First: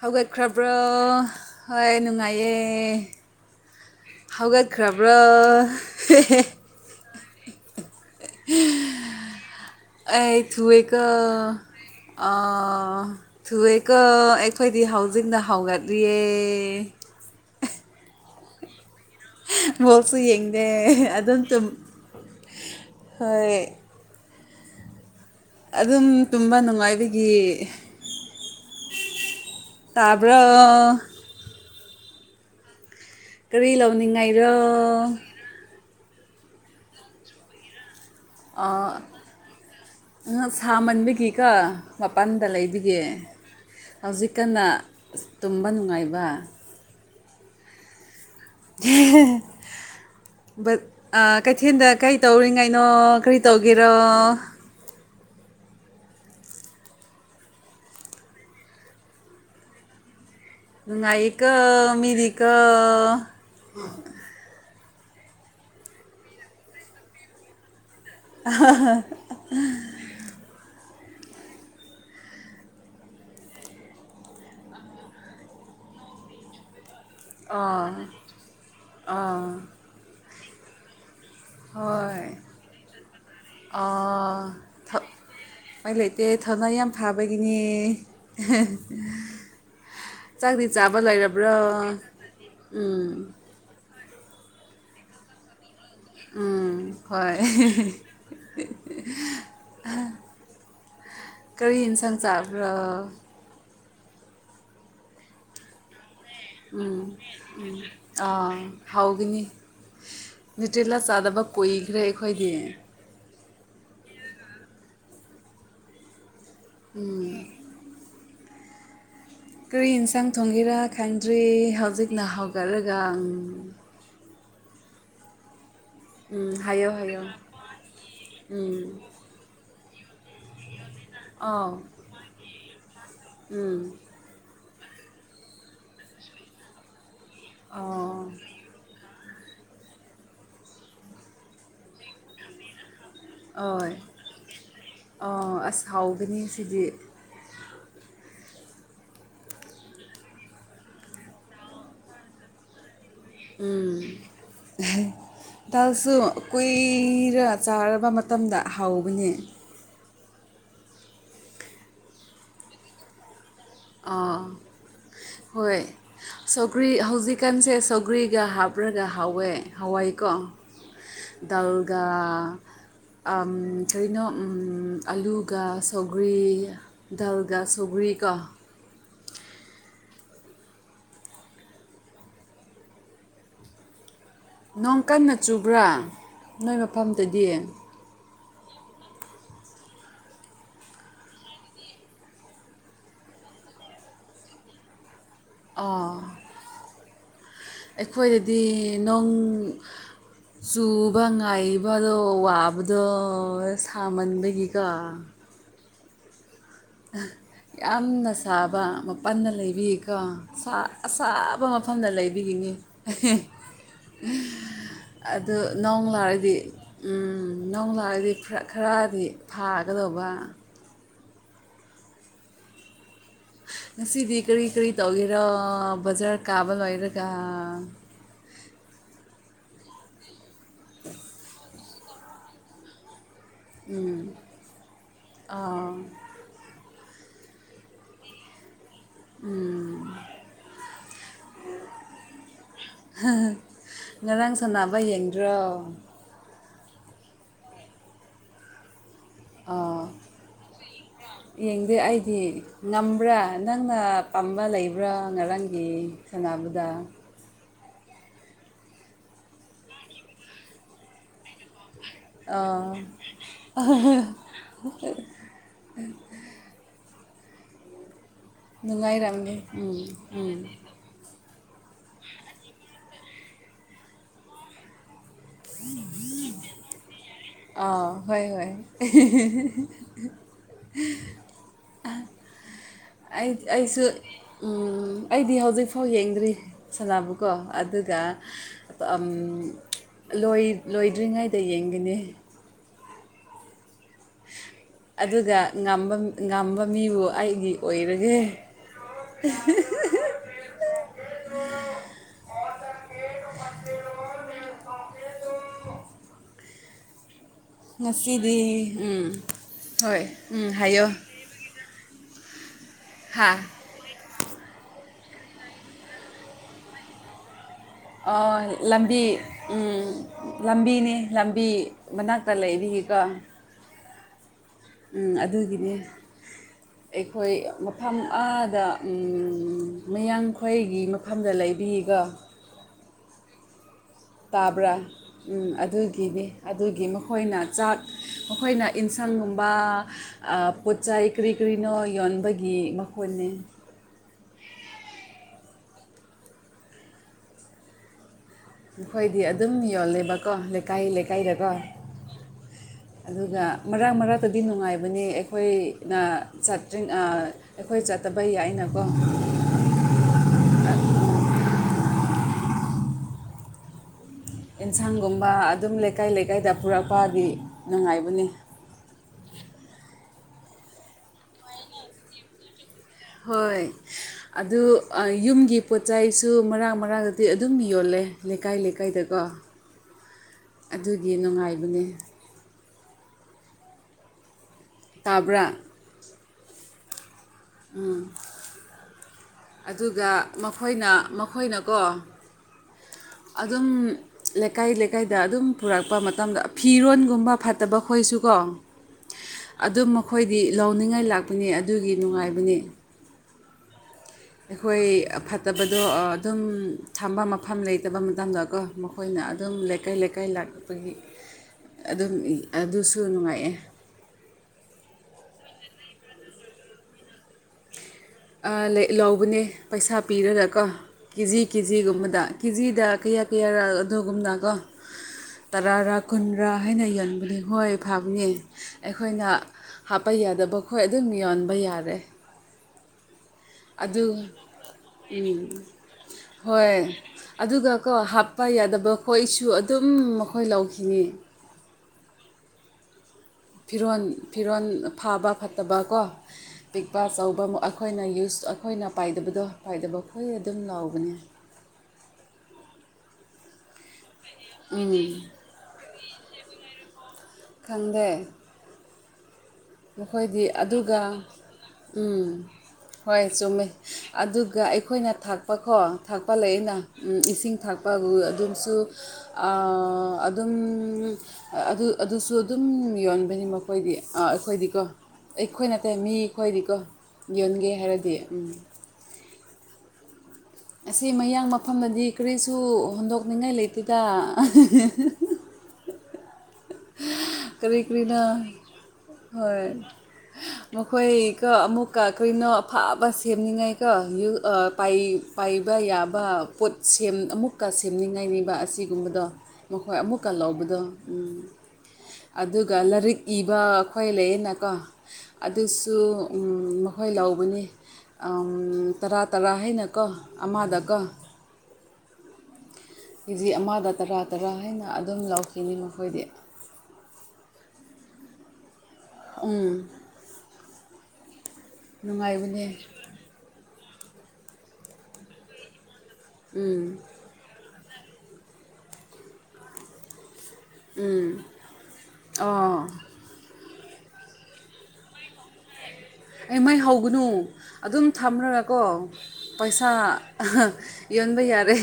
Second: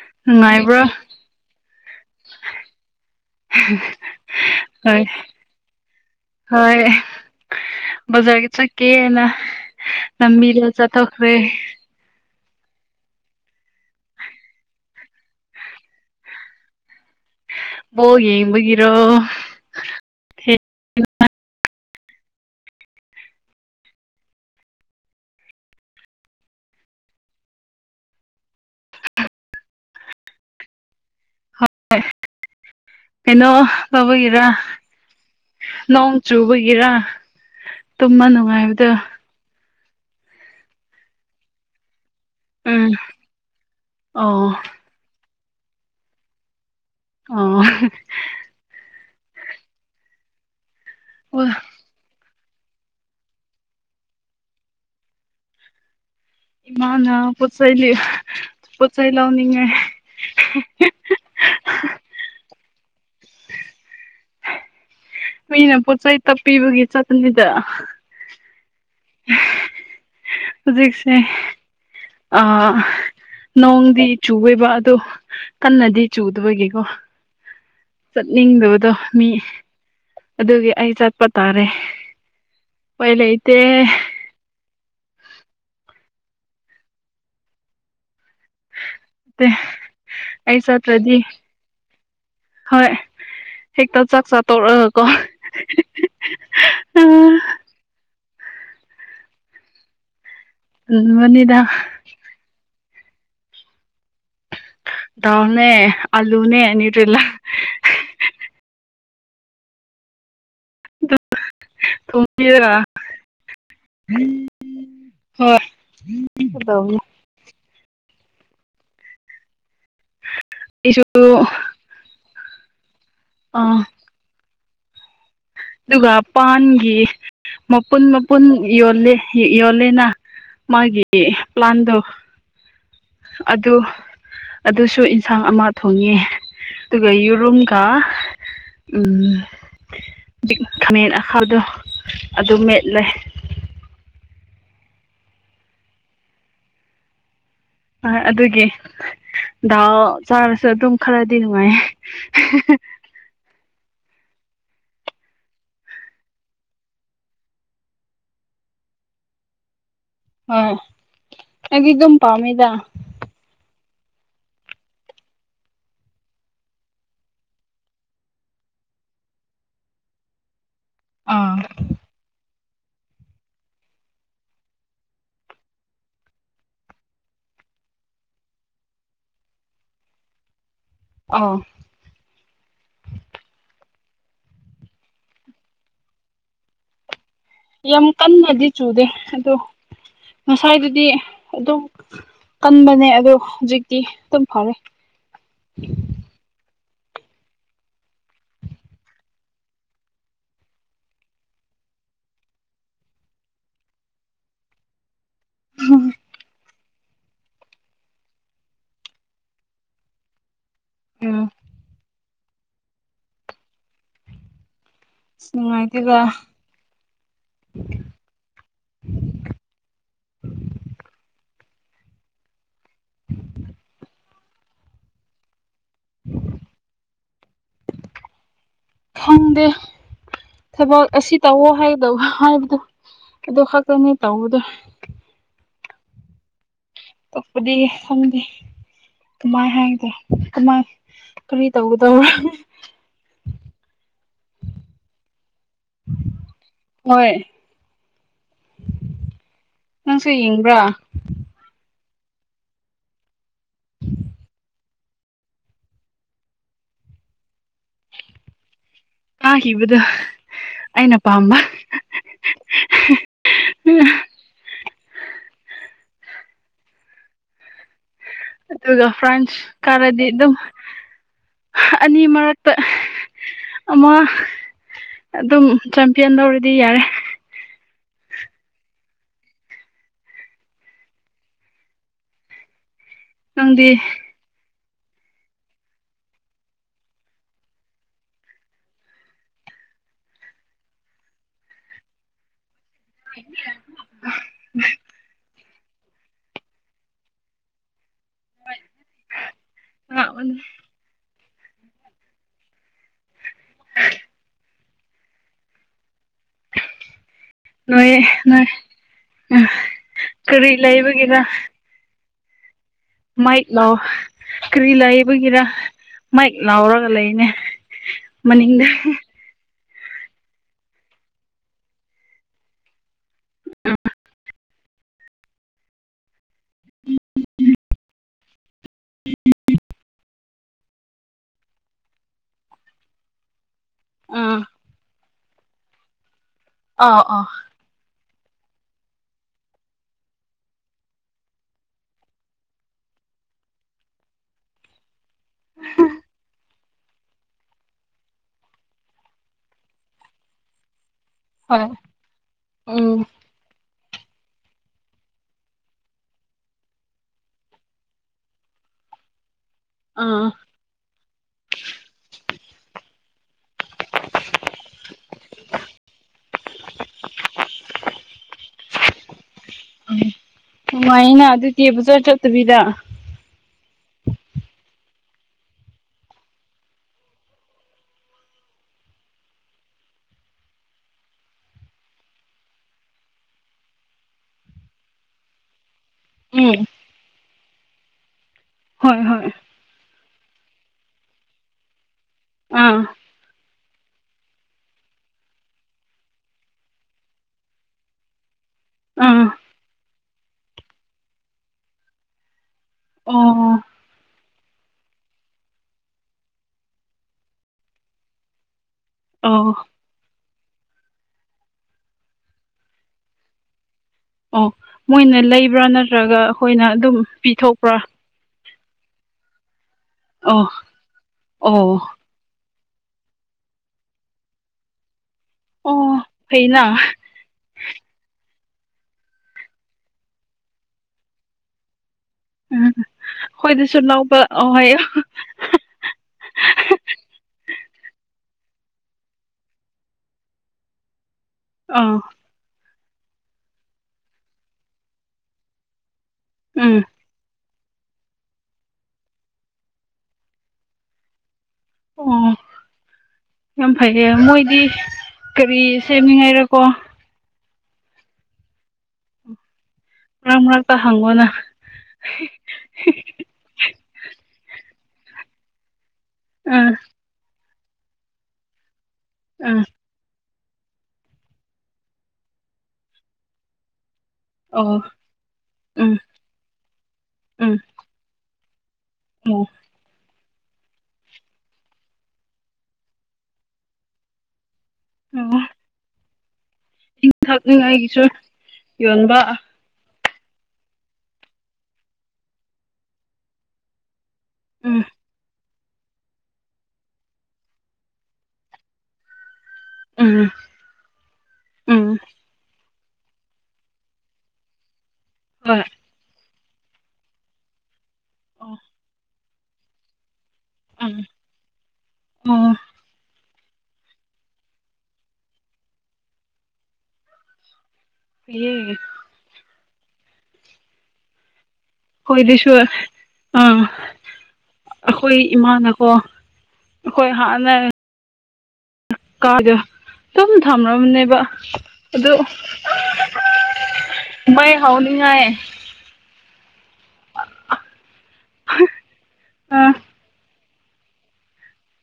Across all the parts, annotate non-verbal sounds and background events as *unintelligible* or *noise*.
ꯍꯧꯒꯠꯈ꯭ꯔꯕ꯭ꯔꯣ ꯅꯨꯡꯉꯥꯏꯕ꯭ꯔꯣ ꯍꯣꯏ ꯅꯨꯡꯉꯥꯏꯌꯦꯦ *unintelligible* ꯍꯣꯏ ꯍꯧꯒꯠꯈ꯭ꯔꯕ꯭ꯔꯣ ꯍꯦ ꯍꯦ ꯍꯣꯏ ꯕꯖꯥꯔꯒꯤ ꯆꯠꯀꯦꯅ ꯂꯝꯕꯤꯗ ꯆꯠꯊꯣꯛꯈ꯭ꯔꯦ ꯑꯣ ꯊꯨꯑꯦꯀ ꯑꯩꯈꯣꯏꯗꯤ ꯍꯧꯖꯤꯛꯅ ꯍꯧꯒꯠꯂꯤꯌꯦ ꯕꯣꯜ ꯌꯦꯡꯕꯒꯤꯔꯣ ꯕꯣꯜꯁꯨ ꯌꯦꯡꯗꯦ ꯑꯗꯨꯝ ꯇꯨꯝ ꯍꯣꯏ ꯑꯗꯨꯝ ꯇꯨꯝꯕ ꯅꯨꯡꯉꯥꯏꯕꯒꯤ ꯇꯥꯕ꯭ꯔꯣ ꯍꯣꯏ ꯀꯩꯅꯣ ꯀꯔꯤ ꯇꯧꯕꯒꯤꯔ ꯂꯧꯅꯤꯡꯉꯥꯏꯔꯣ ꯅꯣꯡ ꯆꯨꯕꯒꯤꯔꯥ ꯑ ꯁꯥꯃꯟꯕꯒꯤꯀꯣ ꯃꯄꯥꯟꯗ ꯎꯝ ꯂꯩꯕꯒꯤ ꯍꯧꯖꯤꯛ ꯑꯣ ꯀꯟꯅ ꯇꯨꯝꯕ ꯅꯨꯡꯉꯥꯏꯕ ꯑꯣ *unintelligible* ꯑꯣ ꯀꯩꯊꯦꯜꯗ ꯀꯩ ꯇꯧꯔꯤꯉꯩꯅꯣ ꯀꯔꯤ ꯇꯧꯒꯦꯔꯣ ꯏꯃꯥꯅ ꯄꯣꯠꯆꯩ ꯄꯣꯠ ꯆꯩꯩ ꯂꯧꯅꯤꯡꯉꯦ ꯅꯨꯡꯉꯥꯏꯌꯦꯀꯣ ꯃꯤꯗꯤ ꯀꯣ ꯃꯤꯅ ꯄꯣꯠꯆꯩ ꯇꯞꯄꯤꯕꯒꯤ ꯆꯠꯄꯅꯤꯗ *unintelligible* ꯍꯧꯖꯤꯛꯁꯦ ꯑꯥ ꯅꯣꯡꯗꯤ ꯆꯨꯋꯦꯕ ꯑꯗꯣ ꯀꯟꯅꯗꯤ ꯆꯨꯗꯕꯒꯤꯀꯣ ꯑ ꯆꯠꯅꯤꯡꯗꯕꯗꯣ ꯃꯤ ꯑꯗꯨꯒꯤ ꯑꯩ ꯆꯠꯄ ꯇꯥꯔꯦ ꯍꯣꯏ ꯎꯄꯥꯏ ꯂꯩꯇꯦ ꯑꯥ ꯊ ꯎꯄꯥꯏ ꯂꯩꯇꯦ ꯊꯧꯅꯥ ꯌꯥꯝ ꯐꯕꯒꯤꯅꯦ ꯇꯦ ꯑꯩ ꯆꯥꯛꯗꯤ ꯆꯥꯕ ꯆꯠꯇ꯭ꯔꯗꯤ ꯂꯣꯏꯔꯕ꯭ꯔꯣ ꯍꯣꯏ ꯎꯝ ꯍꯦꯛꯇ ꯆꯥꯛꯆꯥ ꯇꯣꯛꯔꯒꯀꯣ ꯎꯝ ꯍꯣꯏ *unintelligible* *unintelligible* ꯀꯔꯤ ꯌꯦꯟꯁꯥꯡ ꯆꯥꯕ꯭ꯔꯣ ꯗꯥꯜꯅꯦ ꯑꯂꯨꯅꯦ ꯎꯝ ꯅ꯭ꯌꯨꯇ꯭ꯔꯦꯂꯥ ꯎꯝ ꯑ ꯍꯥꯎꯒꯅꯤ ꯅ꯭ꯌꯨꯇ꯭ꯔꯦꯂꯥ ꯆꯥꯗꯕ ꯀꯨꯏꯈ꯭ꯔꯦ ꯑꯩꯈꯣꯏꯗꯤ ꯊꯣꯡꯕꯤꯔꯒ ꯍꯣꯏ ꯇꯧꯕꯅꯦ ꯎꯝ ꯀꯔꯤ ꯑꯦꯟꯁꯥꯡ ꯊꯣꯡꯒꯦꯔꯥ ꯑꯩꯁꯨ ꯈꯪꯗ꯭ꯔꯦ ꯍꯧꯖꯤꯛꯅ ꯍꯧꯒꯠꯂꯒ ꯎꯝ ꯑꯥ ꯑꯗꯨꯒ ꯎꯝ ꯍꯥꯏꯌꯣ ꯄꯥꯟꯒꯤ ꯍꯥꯏꯌꯣ ꯃꯄꯨꯟ ꯃꯄꯨꯟ ꯎꯝ ꯌꯣꯜꯂꯦ ꯌꯣꯜꯂꯦꯅ ꯃꯥꯒꯤ ꯑꯥꯎ ꯄ꯭ꯂꯥꯟꯗꯨ ꯎꯝ ꯑꯗꯨ ꯑꯗꯨꯁꯨ ꯏꯟꯁꯥꯡ ꯑꯃ ꯊꯣꯡꯉꯦ ꯑꯗꯨꯒ ꯌꯨꯔꯨꯝꯒ ꯑꯣ ꯎꯝ *unintelligible* ꯈꯥꯃꯦꯟ ꯑꯈꯥꯕꯗꯣ ꯑꯗꯨ ꯃꯦꯠꯂꯦ ꯑꯣꯏ ꯑ ꯑꯁ ꯍꯥꯎꯒꯅꯤ ꯑꯁꯤꯗꯤ ꯍꯣꯏ ꯑꯗꯨꯒꯤ ꯗꯥꯜ ꯆꯥꯔꯁꯨ ꯑꯗꯨꯝ ꯈꯔꯗꯤ ꯅꯨꯡꯉꯥꯏꯌꯦ꯫ ꯎꯝ ꯗꯥꯜꯁꯨ ꯀꯨꯏꯔ ꯆꯥꯔꯕ ꯃꯇꯝꯗ ꯍꯥꯎꯕꯅꯤ ꯑ ꯑꯩꯗꯤ ꯑꯗꯨꯝ ꯄꯥꯝꯃꯤꯗ ꯑꯥ *inaudible* ꯍꯣꯏ ꯁꯧꯒ꯭ꯔꯤ ꯍꯧꯖꯤꯛꯀꯥꯟꯁꯦ ꯁꯧꯒ꯭ꯔꯤꯒ ꯍꯥꯞꯔꯒ ꯍꯥꯎꯋꯦ ꯍꯋꯥꯏꯀꯣ ꯑꯥ ꯗꯜꯒꯥ ꯑꯝ ꯀꯔꯤꯅꯣ ꯎꯝ ꯑꯂꯨꯒ ꯁꯧꯒ꯭ꯔꯤ ꯗꯜꯒ ꯁꯨꯒ꯭ꯔꯤ ꯀꯥ ꯑꯩ ꯅꯣꯡ ꯀꯟꯅ ꯆꯨꯕ꯭ꯔꯥ ꯅꯣꯏ ꯃꯐꯝꯗꯗꯤ ꯌꯥꯝ ꯀꯟꯅꯗꯤ ꯆꯨꯗꯦ ꯑꯗꯣ ꯉꯁꯥꯏꯗꯨꯗꯤ ꯑꯗꯨꯝ ꯀꯟꯕꯅꯦ ꯑꯗꯣ ꯍꯧꯖꯤꯛꯇꯤ ꯑꯗꯨꯝ ꯐꯔꯦ ꯑ ꯑꯩꯈꯣꯏꯗꯗꯤ ꯅꯣꯡ ꯆꯨꯕ ꯉꯥꯏꯕꯗꯣ ꯋꯥꯕꯗꯣ ꯁꯥꯃꯟꯕꯒꯤꯀꯣ *unintelligible* ꯌꯥꯝꯅ ꯁꯥꯕ ꯃꯄꯥꯟꯗ ꯂꯩꯕꯒꯤꯀꯣ ꯁꯥ ꯎꯝ ꯑꯁꯥꯕ *unintelligible* ꯃꯐꯝꯗ ꯂꯩꯕꯤꯒꯤꯅꯤ ꯑꯗꯨ ꯅꯣꯡ ꯅꯨꯡꯉꯥꯏꯇꯦꯗ ꯂꯥꯔꯗꯤ ꯎꯝ ꯅꯣꯡ ꯂꯥꯛꯑꯗꯤ ꯐ꯭ꯔꯛ ꯈꯔꯥꯗꯤ ꯊꯥꯒꯗꯧꯕ *inaudible* ꯉꯁꯤꯗꯤ ꯀꯔꯤ ꯀꯔꯤ ꯇꯧꯒꯦꯔꯣ ꯕꯖꯥꯔ ꯀꯥꯕ ꯂꯣꯏꯔꯒ ꯈꯪꯗꯦ ꯊꯕꯛ ꯑꯁꯤ ꯇꯧꯋꯣ ꯍꯥꯏꯒꯗꯧ ꯍꯥꯏꯕꯗꯣ ꯑꯗꯨ ꯈꯛꯇꯅꯦ ꯎꯝ ꯇꯧꯕꯗꯣ ꯑꯥ ꯑꯥ ꯇꯣꯛꯄꯗꯤ ꯈꯪꯗꯦ ꯀꯃꯥꯏ ꯍꯥꯏꯗꯦ ꯀꯃꯥꯏ ꯀꯔꯤ ꯇꯧꯒꯗꯧꯔꯣ ꯉꯔꯥꯡ ꯁꯥꯟꯅꯕ ꯌꯦꯡꯗ꯭ꯔꯣ ꯍꯣꯏ ꯑꯥ ꯅꯪꯁꯨ ꯌꯦꯡꯕ꯭ꯔꯥ ꯌꯦꯡꯗꯦ ꯑꯩꯗꯤ ꯉꯝꯕ꯭ꯔꯥ ꯅꯪꯅ ꯄꯥꯝꯕ ꯂꯩꯕ ꯕ꯭ꯔꯣ ꯉꯔꯥꯡꯒꯤ ꯁꯥꯟꯅꯕꯗ ꯀꯥꯈꯤꯕꯗꯣ ꯑꯩꯅ ꯄꯥꯝꯕ ꯑ ꯑꯗꯨꯒ ꯐ꯭ꯔꯥꯟꯁ ꯅꯨꯡꯉꯥꯏꯔꯝꯅꯤ ꯎꯝ ꯈꯔꯗꯤ ꯑꯗꯨ ꯎꯝ ꯑꯅꯤ ꯃꯔꯛꯇ ꯑꯃ ꯑꯗꯨꯝ ꯆꯦꯝꯄꯤꯌꯟ ꯂꯧꯧꯔꯗꯤ ꯌꯥꯔꯦ ꯑꯥ ꯍꯣꯏ ꯍꯣꯏ ꯑꯩ ꯅꯪꯗꯤ ꯑꯩꯁꯨ ꯑꯩꯗꯤ ꯍꯧꯖꯤꯛ ꯐꯥꯎ ꯌꯦꯡꯗ꯭ꯔꯤ ꯁꯅꯥꯕꯨꯀꯣ ꯑꯗꯨꯒ ꯑꯣ ꯂꯣꯏꯗ꯭ꯔꯤꯉꯩꯗ ꯌꯦꯡꯒꯅꯤ *unintelligible* ꯑꯗꯨꯒ ꯉꯝꯕ ꯉꯝꯕ ꯃꯤꯕꯨ ꯑꯩꯒꯤ ꯑꯣꯏꯔꯒꯦ ꯑ ꯅꯣꯏꯌꯦ ꯉꯁꯤꯗꯤ ꯅꯣꯏ ꯎꯝ ꯑ ꯍꯣꯏ ꯎꯝ ꯀꯔꯤ ꯍꯥꯏꯌꯣ ꯂꯩꯕꯒꯤꯅ ꯍꯥ ꯃꯥꯏꯛ ꯂꯥꯎ ꯀꯔꯤ ꯂꯩꯕꯒꯤꯔ ꯃꯥꯏꯛ ꯂꯥꯎꯔꯒ ꯂꯩꯅꯦ ꯃꯅꯤꯡꯗ ꯂꯝꯕꯤ ꯎꯝ ꯂꯝꯕꯤꯅꯤ ꯂꯝꯕꯤ ꯃꯅꯥꯛꯇ ꯂꯩꯕꯤꯒꯀꯣ ꯑ ꯑꯗꯨꯒꯤꯅꯤ ꯑꯩꯈꯣꯏ ꯃꯐꯝ ꯑꯥꯗ ꯃꯌꯥꯡꯈꯣꯏꯒꯤ ꯃꯐꯝꯗ ꯂꯩꯕꯤꯒ ꯑꯥ ꯇꯥꯕ꯭ꯔꯥ ꯑꯗꯨꯒꯤꯅꯤ ꯑꯗꯨꯒꯤ ꯑꯥ ꯑꯥ ꯃꯈꯣꯏꯅ ꯆꯥꯛ ꯃꯈꯣꯏꯅ ꯏꯟꯁꯥꯡꯒꯨꯝꯕ ꯄꯣꯠꯆꯥꯏ ꯀꯔꯤ ꯀꯔꯤꯅꯣ ꯌꯣꯟꯕꯒꯤ ꯃꯈꯣꯟꯅꯤ ꯑ ꯑꯩꯈꯣꯏꯗꯤ ꯑꯗꯨꯝ ꯌꯣꯜꯂꯦꯕꯀꯣ ꯂꯩꯀꯥꯏ ꯂꯩꯀꯥꯏꯗꯀꯣ ꯍꯣꯏ ꯎꯝ ꯑꯗꯨ ꯑꯗ ꯃꯔꯛ ꯃꯔꯛꯇꯗꯤ ꯅꯨꯡꯉꯥꯏꯕꯅꯤ ꯑꯩꯈꯣꯏꯅ ꯆꯠꯇ꯭ꯔꯤ ꯑꯩꯈꯣꯏ ꯆꯠꯇꯕ ꯌꯥꯏꯅꯀꯣ ꯑꯥ *unintelligible* ꯑꯦꯟꯁꯥꯡꯒꯨꯝꯕ ꯑꯗꯨꯝ ꯂꯩꯀꯥꯏ ꯂꯩꯀꯥꯏꯗ ꯄꯨꯔꯛꯄꯒꯤ ꯅꯨꯡꯉꯥꯏꯕꯅꯤ ꯎ ꯑꯗꯨꯃꯥꯏꯅ ꯑꯗꯨꯗꯤ ꯕꯖꯥꯔ ꯆꯠꯇꯕꯤꯗ ꯍꯣꯏ ꯑꯗꯨ ꯌꯨꯝꯒꯤ ꯄꯣꯠꯆ ꯆꯩꯁꯨ ꯃꯔꯥꯡ ꯃꯔꯥꯡꯗꯗꯤ ꯑꯗꯨꯝ ꯌꯣꯜꯂꯦ ꯂꯩꯀꯥꯏ ꯂꯩꯀꯥꯏꯗꯀꯣ *unintelligible* ꯑꯗꯨꯒꯤ ꯅꯨꯡꯉꯥꯏꯕꯅꯦ ꯇꯥꯕ꯭ꯔꯥ ꯎꯝ ꯎꯝ ꯍꯣꯏ ꯍꯣꯏ ꯑꯗꯨꯒ ꯃꯈꯣꯏꯅ ꯃꯈꯣꯏꯅꯀꯣ ꯑꯥ ꯑꯗꯨꯝ ꯂꯩꯀꯥꯏ ꯂꯩꯀꯥꯏꯗ ꯑꯗꯨꯝ ꯄꯨꯔꯛꯄ ꯃꯇꯝꯗ ꯐꯤꯔꯣꯒꯨꯝꯕ ꯐꯠꯇꯕ ꯈꯣꯏꯁꯨꯀꯣ ꯑꯥ ꯑꯗꯨ ꯃꯈꯣꯏꯗꯤ ꯂꯥꯎꯅꯤꯡꯉꯥꯏ ꯂꯥꯛꯄꯅꯤ ꯑꯗꯨꯒꯤ ꯅꯨꯡꯉꯥꯏꯕꯅꯤ ꯑꯣ ꯑꯩꯈꯣꯏ ꯐꯠꯇꯕꯗꯣ ꯑꯗꯨꯝ ꯊꯝꯕ ꯃꯐꯝ ꯂꯩꯇꯕ ꯃꯇꯝꯗꯀꯣ ꯑꯩꯈꯣꯏꯅ ꯑꯣ ꯑꯗꯨꯝ ꯂꯩꯀꯥꯏ ꯂꯩꯀꯥꯏ ꯂꯥꯛꯄꯒꯤ ꯑꯗꯨꯝ ꯑꯗꯨꯁꯨ ꯅꯨꯡꯉꯥꯏꯑꯦ ꯑꯣ ꯃꯣꯏꯅ ꯂꯩꯕ꯭ꯔꯥ ꯅꯠꯇ꯭ꯔꯒ ꯑꯩꯈꯣꯏꯅ ꯑꯗꯨꯝ ꯄꯤꯊꯣꯛ ꯂꯧꯕꯅꯦ ꯄꯩꯁꯥ ꯑꯣ ꯄꯤꯔꯒꯀꯣ ꯀꯦ ꯖꯤ ꯀꯦ ꯑꯣ ꯖꯤꯒꯨꯝꯕꯗ ꯀꯦꯖꯤꯗ ꯀꯌꯥ ꯀꯌꯥ ꯑꯗꯨꯒꯨꯝꯅ ꯀꯣ ꯑꯣ ꯇꯔꯥꯔ ꯀꯨꯟꯔꯥ ꯐꯩꯅ ꯍꯥꯏꯅ ꯌꯟꯕꯅꯦ ꯍꯣꯏ ꯐꯕꯅꯤ ꯑꯩꯈꯣꯏꯅ ꯍꯥꯞꯄ ꯌꯥꯗꯕ ꯈꯣꯏ ꯑꯗꯨꯝ ꯌꯣꯟꯕ ꯌꯥꯔꯦ ꯎꯝ ꯑꯩꯈꯣꯏꯗꯁꯨ ꯑꯗꯨ ꯂꯧꯕ ꯑꯣ ꯍꯥꯏꯌꯣ ꯍꯣꯏ ꯑꯗꯨꯒ ꯀꯣ ꯍꯥꯞꯄ ꯌꯥꯗꯕ ꯈꯣꯏꯁꯨ ꯑꯗꯨꯝ ꯃꯈꯣꯏ ꯂꯧꯈꯤꯅꯤ ꯑꯥ ꯐꯤꯔꯣꯜ ꯐꯤꯔꯣꯜ ꯐꯥꯕ ꯐꯠꯇꯕ ꯀꯣ ꯎꯝ ꯂꯄꯥ ꯑꯆꯧꯕ ꯑꯩꯈꯣꯏꯅ ꯌꯨꯁ ꯑꯩꯈꯣꯏꯅ ꯄꯥꯏꯗꯕꯗꯣ ꯄꯥꯏꯗꯕ ꯑꯩꯈꯣꯏ ꯑꯗꯨꯝ ꯂꯥꯎꯕꯅꯦ ꯑꯣ ꯌꯥꯝ ꯐꯩꯌꯦ ꯃꯣꯏꯗꯤ ꯎꯝ ꯀꯔꯤ ꯁꯦꯝꯃꯤꯉꯥꯏꯔꯀꯣ ꯈꯪꯗꯦ ꯃꯔꯛ ꯃꯈꯣꯏꯗꯤ ꯃꯔꯛꯇ ꯑꯗꯨꯒ ꯍꯪꯉꯣꯅ ꯎꯝ ꯍꯣꯏ ꯆꯨꯝꯃꯦ ꯑꯗꯨꯒ ꯑꯩꯈꯣꯏꯅ ꯊꯥꯛꯄꯈꯣ ꯊꯥꯛꯄ ꯂꯩ ꯑꯥ ꯑꯅ ꯏꯁꯤꯡ ꯊꯥꯛꯄꯕꯨ ꯑꯗꯨꯝꯁꯨ ꯑꯥ ꯑꯗꯨꯝ ꯑꯗꯨ ꯑꯗꯨꯁꯨ ꯑꯗꯨꯝ ꯌꯣꯟꯕꯅꯤ ꯃꯈꯣꯏꯗꯤ ꯑꯩꯈꯣꯏꯗꯤꯀꯣ ꯑꯣ ꯑꯩꯈꯣꯏ ꯅꯠꯇꯦ ꯎꯝ ꯃꯤꯈꯣꯏꯗꯤꯀꯣ ꯎꯝ ꯌꯣꯟꯒꯦ ꯍꯥꯏꯔꯗꯤ ꯎꯝ ꯑꯣ ꯑꯁꯤ ꯃꯌꯥꯡ ꯃꯐꯝꯗꯗꯤ ꯀꯔꯤꯁꯨ ꯍꯣꯟꯗꯣꯛꯅꯤꯡꯉꯥꯏ ꯂꯩꯇꯦꯗ ꯎꯝ ꯀꯔꯤ ꯊꯛꯅꯤꯡꯉꯥꯏꯒꯤꯁꯨ ꯀꯔꯤꯅ ꯌꯣꯟꯕ ꯍꯣꯏ ꯃꯈꯣꯏꯒ ꯑꯃꯨꯛꯀ ꯀꯩꯅꯣ ꯑꯐꯕ ꯁꯦꯝꯅꯤꯡꯉꯥꯏ ꯀ ꯎꯝ ꯄꯥꯏ ꯄꯥꯏꯕ ꯌꯥꯕ ꯄꯣꯠ ꯑꯃꯨꯛꯀ ꯁꯦꯝꯅꯤꯡꯉꯥꯏꯅꯤꯕ ꯑꯁꯤꯒꯨꯝꯕꯗꯣ ꯃꯈꯣꯏ ꯎꯝ ꯑꯃꯨꯛꯀ ꯂꯧꯕꯗꯣ ꯎꯝ ꯎꯝ ꯑꯗꯨꯒ ꯂꯥꯏꯔꯤꯛ ꯏꯕ ꯈꯈꯣꯏ ꯂꯩꯌꯦꯅꯀꯣ ꯍꯣꯏ ꯑꯗꯨꯁꯨ ꯃꯈꯣꯏ ꯂꯧꯕꯅꯤ ꯑꯣ ꯇꯔꯥ ꯇꯔꯥ ꯍꯥꯏꯩꯅꯀꯣ ꯑꯃꯥꯗꯀꯣ ꯎꯝ ꯑꯣ ꯀꯦꯖꯤ ꯑꯃꯗ ꯇꯔꯥ ꯇꯔꯥ ꯍꯥꯏꯅ ꯑꯗꯨꯝ ꯂꯧꯈꯤꯅꯤ ꯃꯈꯣꯏꯗꯤ ꯍꯦ *unintelligible* ꯎꯝ ꯑꯩꯈꯣꯏꯗꯁꯨ ꯅꯨꯡꯉꯥꯏꯕꯅꯦ ꯑꯝ ꯑꯩꯈꯣꯏ ꯏꯃꯥꯅꯀꯣ ꯎꯝ ꯍꯈꯣꯏ ꯍꯥꯟ ꯅ ꯀꯗ ꯑꯗꯨꯝ ꯊꯝꯔꯕꯅꯦꯕ ꯑꯗꯨ ꯑꯣ ꯃꯩ ꯍꯧꯅꯤꯉꯥꯏ ꯑꯦ ꯃꯩ ꯍꯧꯒꯅꯨ ꯑꯗꯨꯝ ꯊꯝꯔꯒꯀꯣ ꯑꯥ ꯄꯩꯁꯥ ꯌꯣꯟꯕ ꯌꯥꯔꯦ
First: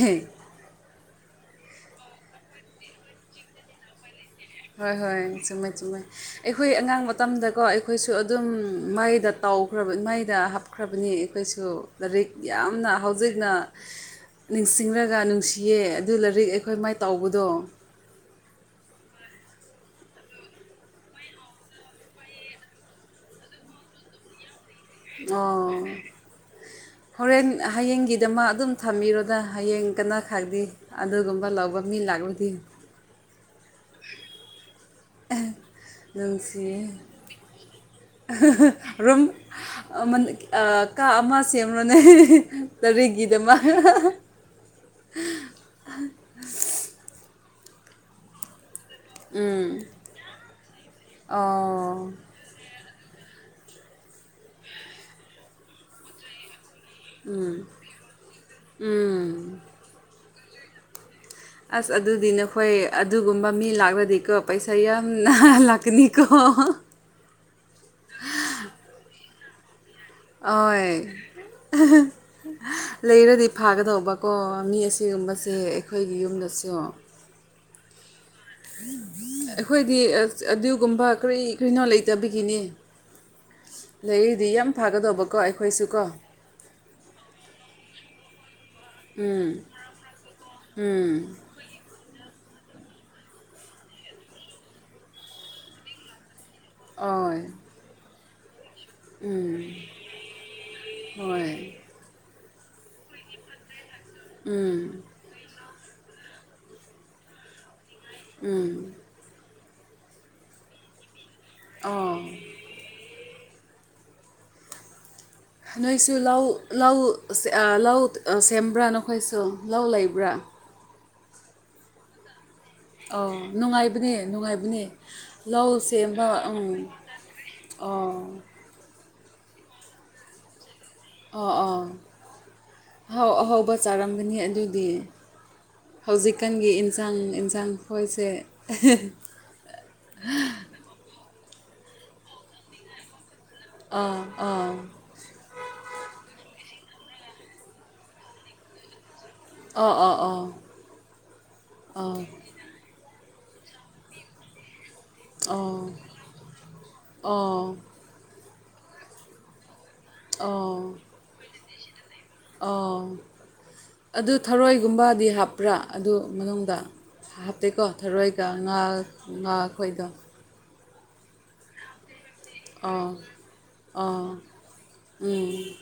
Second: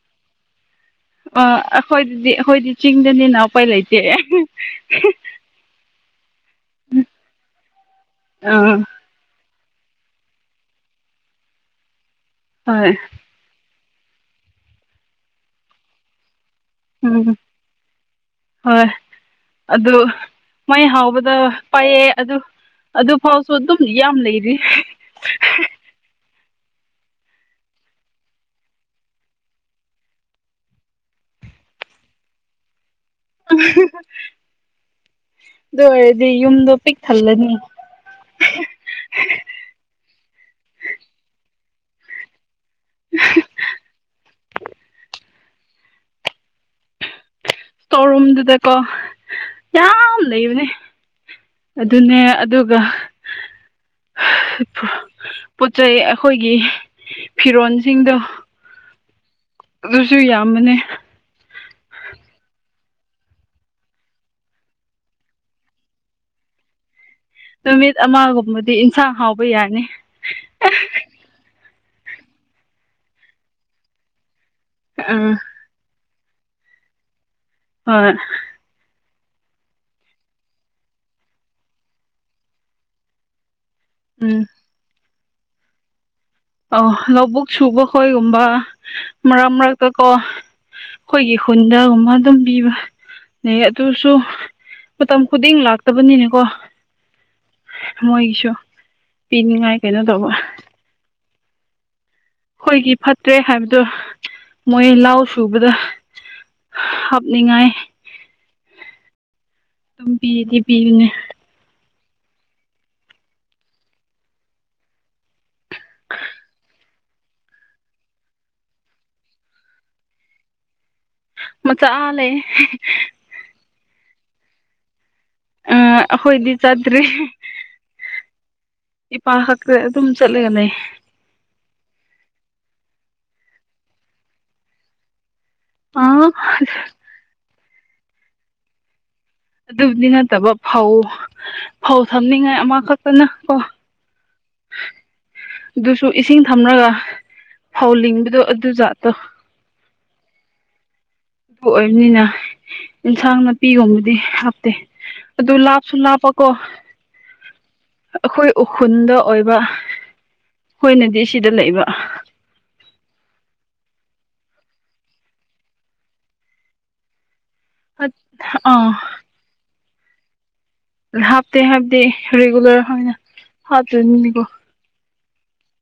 ꯑ ꯑꯩꯈꯣꯏꯗꯗꯤ ꯑꯩꯈꯣꯏꯗꯤ ꯆꯤꯡꯗꯅꯤꯅ ꯎꯄꯥꯏ ꯂꯩꯇꯦ꯫ ꯍꯣꯏ ꯍꯣꯏ ꯆꯨꯝꯃꯦ ꯆꯨꯝꯃꯦ ꯑꯩꯈꯣꯏ ꯑꯉꯥꯡ ꯃꯇꯝꯗꯀꯣ ꯑꯩꯈꯣꯏ ꯑꯩꯈꯣꯏꯁꯨ ꯑꯗꯨꯝ ꯑꯥ ꯃꯩꯗ ꯇꯥꯎꯈ꯭ꯔꯕ ꯃꯩꯗ ꯍꯥꯞꯈ꯭ꯔꯕꯅꯤ ꯑꯩꯈꯣꯏꯁꯨ ꯂꯥꯏꯔꯤꯛ ꯌꯥꯝꯅ ꯍꯣꯏ ꯍꯧꯖꯤꯛꯅ ꯅꯤꯡꯁꯤꯡꯔꯒ ꯅꯨꯡꯁꯤꯌꯦ ꯑꯗꯨ ꯂꯥꯏꯔꯤꯛ ꯑꯩꯈꯣꯏ ꯃꯥꯏ ꯎꯝ ꯇꯥꯎꯕꯗꯣ ꯍꯣꯏ ꯑꯗꯨ ꯃꯩ ꯍꯥꯎꯕꯗ ꯄꯥꯏꯑꯦ ꯑꯗꯨ ꯑꯗꯨꯐꯥꯎꯁꯨ ꯑꯗꯨꯝ ꯌꯥꯝ ꯂꯩꯔꯤ ꯑꯣ ꯍꯣꯔꯦꯟ ꯍꯌꯦꯡꯒꯤꯗꯃꯥ ꯑꯗꯨꯝ ꯊꯝꯕꯤꯔꯣꯅ ꯍꯌꯦꯡ ꯀꯅꯥ ꯈꯥꯛꯗꯤ ꯑꯗꯨꯒꯨꯝꯕ ꯂꯧꯕ ꯃꯤ ꯂꯥꯛꯂꯗꯤ ꯑꯗꯨ ꯑꯣꯏꯔꯗꯤ ꯌꯨꯝꯗꯣ ꯅꯨꯡꯁꯤꯌꯦ ꯄꯤꯛ ꯊꯜꯂꯅꯤ ꯔꯨꯝ ꯀꯥ ꯑꯃ ꯁꯦꯝꯔꯣꯅꯦ ꯇꯔꯤꯒꯤꯗ ꯃꯥ ꯇꯧꯔꯨꯝꯗꯨꯗꯀꯣ ꯎꯝ ꯌꯥꯝ ꯂꯩꯕꯅꯦ ꯑꯣ ꯑꯗꯨꯅꯦ ꯑꯗꯨꯒ ꯄꯣꯠ ꯆꯩ ꯑꯩꯈꯣꯏꯒꯤ ꯐꯤꯔꯣꯟꯁꯤꯡꯗꯣ ꯎꯝ ꯑꯗꯨꯁꯨ ꯌꯥꯝꯕꯅꯦ ꯑꯁ ꯑꯗꯨꯗꯤ ꯅꯈꯣꯏ ꯑꯗꯨꯒꯨꯝꯕ ꯃꯤ ꯂꯥꯛꯂꯗꯤꯀꯣ ꯄꯩꯁꯥ ꯌꯥꯝꯅ ꯂꯥꯛꯀꯅꯤꯀꯣ ꯅꯨꯃꯤꯠ ꯑꯃꯒꯨꯝꯕꯗꯤ ꯏꯟꯁꯥꯡ ꯍꯥꯎꯕ ꯌꯥꯅꯤ ꯑꯣꯏ ꯂꯩꯔꯗꯤ ꯐꯥꯒꯗꯧꯕ ꯀꯣ ꯃꯤ ꯑꯥ ꯑꯁꯤꯒꯨꯝꯕꯁꯦ ꯑꯩꯈꯣꯏꯒꯤ ꯌꯨꯝꯗꯁꯨ ꯍꯣꯏ ꯑꯩꯈꯣꯏꯗꯤ ꯑꯗꯨꯒꯨꯝꯕ ꯀꯔꯤ ꯀꯔꯤꯅꯣ ꯂꯩꯇꯕꯒꯤꯅꯤ ꯎꯝ ꯂꯩꯔꯤꯗꯤ ꯌꯥꯝ ꯐꯥꯒꯗꯧꯕꯀꯣ ꯑꯩꯈꯣꯏꯁꯨ ꯀꯣ ꯑ ꯂꯧꯕꯨꯛ ꯁꯨꯕ ꯈꯣꯏꯒꯨꯝꯕ ꯎꯝ ꯃꯔꯛ ꯃꯔꯛꯇ ꯀꯣ ꯎꯝ ꯑꯩꯈꯣꯏꯒꯤ ꯀꯨꯟꯗꯒꯨꯝꯕ ꯑꯗꯨꯝ ꯄꯤꯕ ꯑ ꯑꯗꯨꯁꯨ ꯃꯇꯝ ꯈꯨꯗꯤꯡ ꯂꯥꯛꯇꯕꯅꯤꯅꯦꯀꯣ꯫ ꯑꯣ ꯃꯣꯏꯒꯤꯁꯨ ꯄꯤꯅꯤꯡꯉꯥꯏ ꯀꯩꯅꯣ ꯇꯧꯕ꯫ ꯍꯣꯏ ꯑꯩꯈꯣꯏꯒꯤ ꯐꯠꯇ꯭ꯔꯦ ꯍꯥꯏꯕꯗꯣ ꯃꯣꯏ ꯎꯝ ꯂꯥꯎ ꯁꯨꯕꯗ, ꯍꯥꯞꯅꯤꯡꯉꯥꯏ ꯎꯝ ꯑꯗꯨꯝ ꯄꯤꯗꯤ ꯄꯤꯒꯅꯤ꯫ ꯑꯣ ꯅꯣꯏꯁꯨ ꯂꯧ ꯂꯧ ꯂꯧ ꯁꯦꯝꯕ꯭ꯔꯥ ꯅꯈꯣꯏꯁꯨ ꯂꯧ ꯂꯩꯕ꯭ꯔꯥ ꯃꯆꯥ ꯂꯩꯌꯦ꯫ ꯑꯣ ꯅꯨꯡꯉꯥꯏꯕꯅꯦ ꯅꯨꯡꯉꯥꯏꯕꯅꯦ꯫ ꯂꯧ ꯁꯦꯝꯕ ꯑꯩꯈꯣꯏꯗꯤ ꯎꯝ ꯆꯥꯗ꯭ꯔꯤ ꯑꯥ ꯏꯄꯥ ꯈꯛꯇ ꯑꯗꯨꯝ ꯆꯠꯂꯒꯅꯦ꯫ ꯑꯣ ꯑꯥ ꯑꯍꯥꯎ ꯑꯍꯥꯎꯧꯕ ꯆꯥꯔꯝꯒꯅꯤ ꯑꯗꯨꯗꯤ꯫ ꯑꯥ ꯍꯧꯖꯤꯛꯀꯥꯟꯒꯤ ꯏꯟꯁꯥꯡ ꯌꯦꯟꯁꯥꯡ ꯈꯣꯏꯁꯦ꯫ ꯑꯗꯨꯕꯨꯗꯤ ꯅꯠꯇꯕ ꯐꯧ ꯐꯧ ꯊꯝꯅꯤꯡꯉꯥꯏ ꯑꯃꯈꯛꯇꯅ ꯀꯣ꯫ ꯑꯥ ꯑꯥ꯫ ꯑꯗꯨꯁꯨ ꯏꯁꯤꯡ ꯊꯝꯂꯒ ꯐꯧ ꯂꯤꯕꯗꯣ ꯑꯗꯨꯖꯥꯠꯇꯣ꯫ ꯑꯣ ꯑꯣ ꯑꯣ꯫ ꯑꯗꯨ ꯑꯣ ꯑꯣꯏꯕꯅꯤꯅ ꯑꯦꯟꯁꯥꯡ ꯅꯥꯄꯤꯒꯨꯝꯕꯗꯤ ꯍꯥꯞꯇꯦ꯫ ꯑꯗꯨ ꯂꯥꯞꯁꯨ ꯂꯥꯞꯄꯀꯣ꫰꫰ ꯑꯣ ꯑꯣ ꯑꯩꯈꯣꯏ ꯎꯈ꯭ꯔꯨꯜꯗ ꯑꯣꯏꯕ ꯑꯣ ꯑꯩꯈꯣꯏꯅꯗꯤ ꯑꯁꯤꯗ ꯂꯩꯕ꯫ ꯑꯣ ꯑꯗꯨ ꯊꯔꯣꯏꯒꯨꯝꯕꯗꯤ ꯍꯥꯞꯄ꯭ꯔꯥ ꯑꯗꯨ ꯃꯅꯨꯡꯗ꯫ ꯍꯥꯞꯇꯦꯀꯣ ꯊꯔꯣꯏꯒ ꯉꯥ ꯑꯥ ꯉꯥꯈꯣꯏꯒ꯫ ꯍꯥꯞꯇꯦ ꯍꯥꯏꯕꯗꯤ ꯔꯤꯒꯨꯂꯔ ꯑꯣꯏꯅ ꯑꯥ ꯑꯥ ꯍꯥꯞꯇꯣꯏꯅꯤꯅꯀꯣ꯫ ꯎꯝ꯫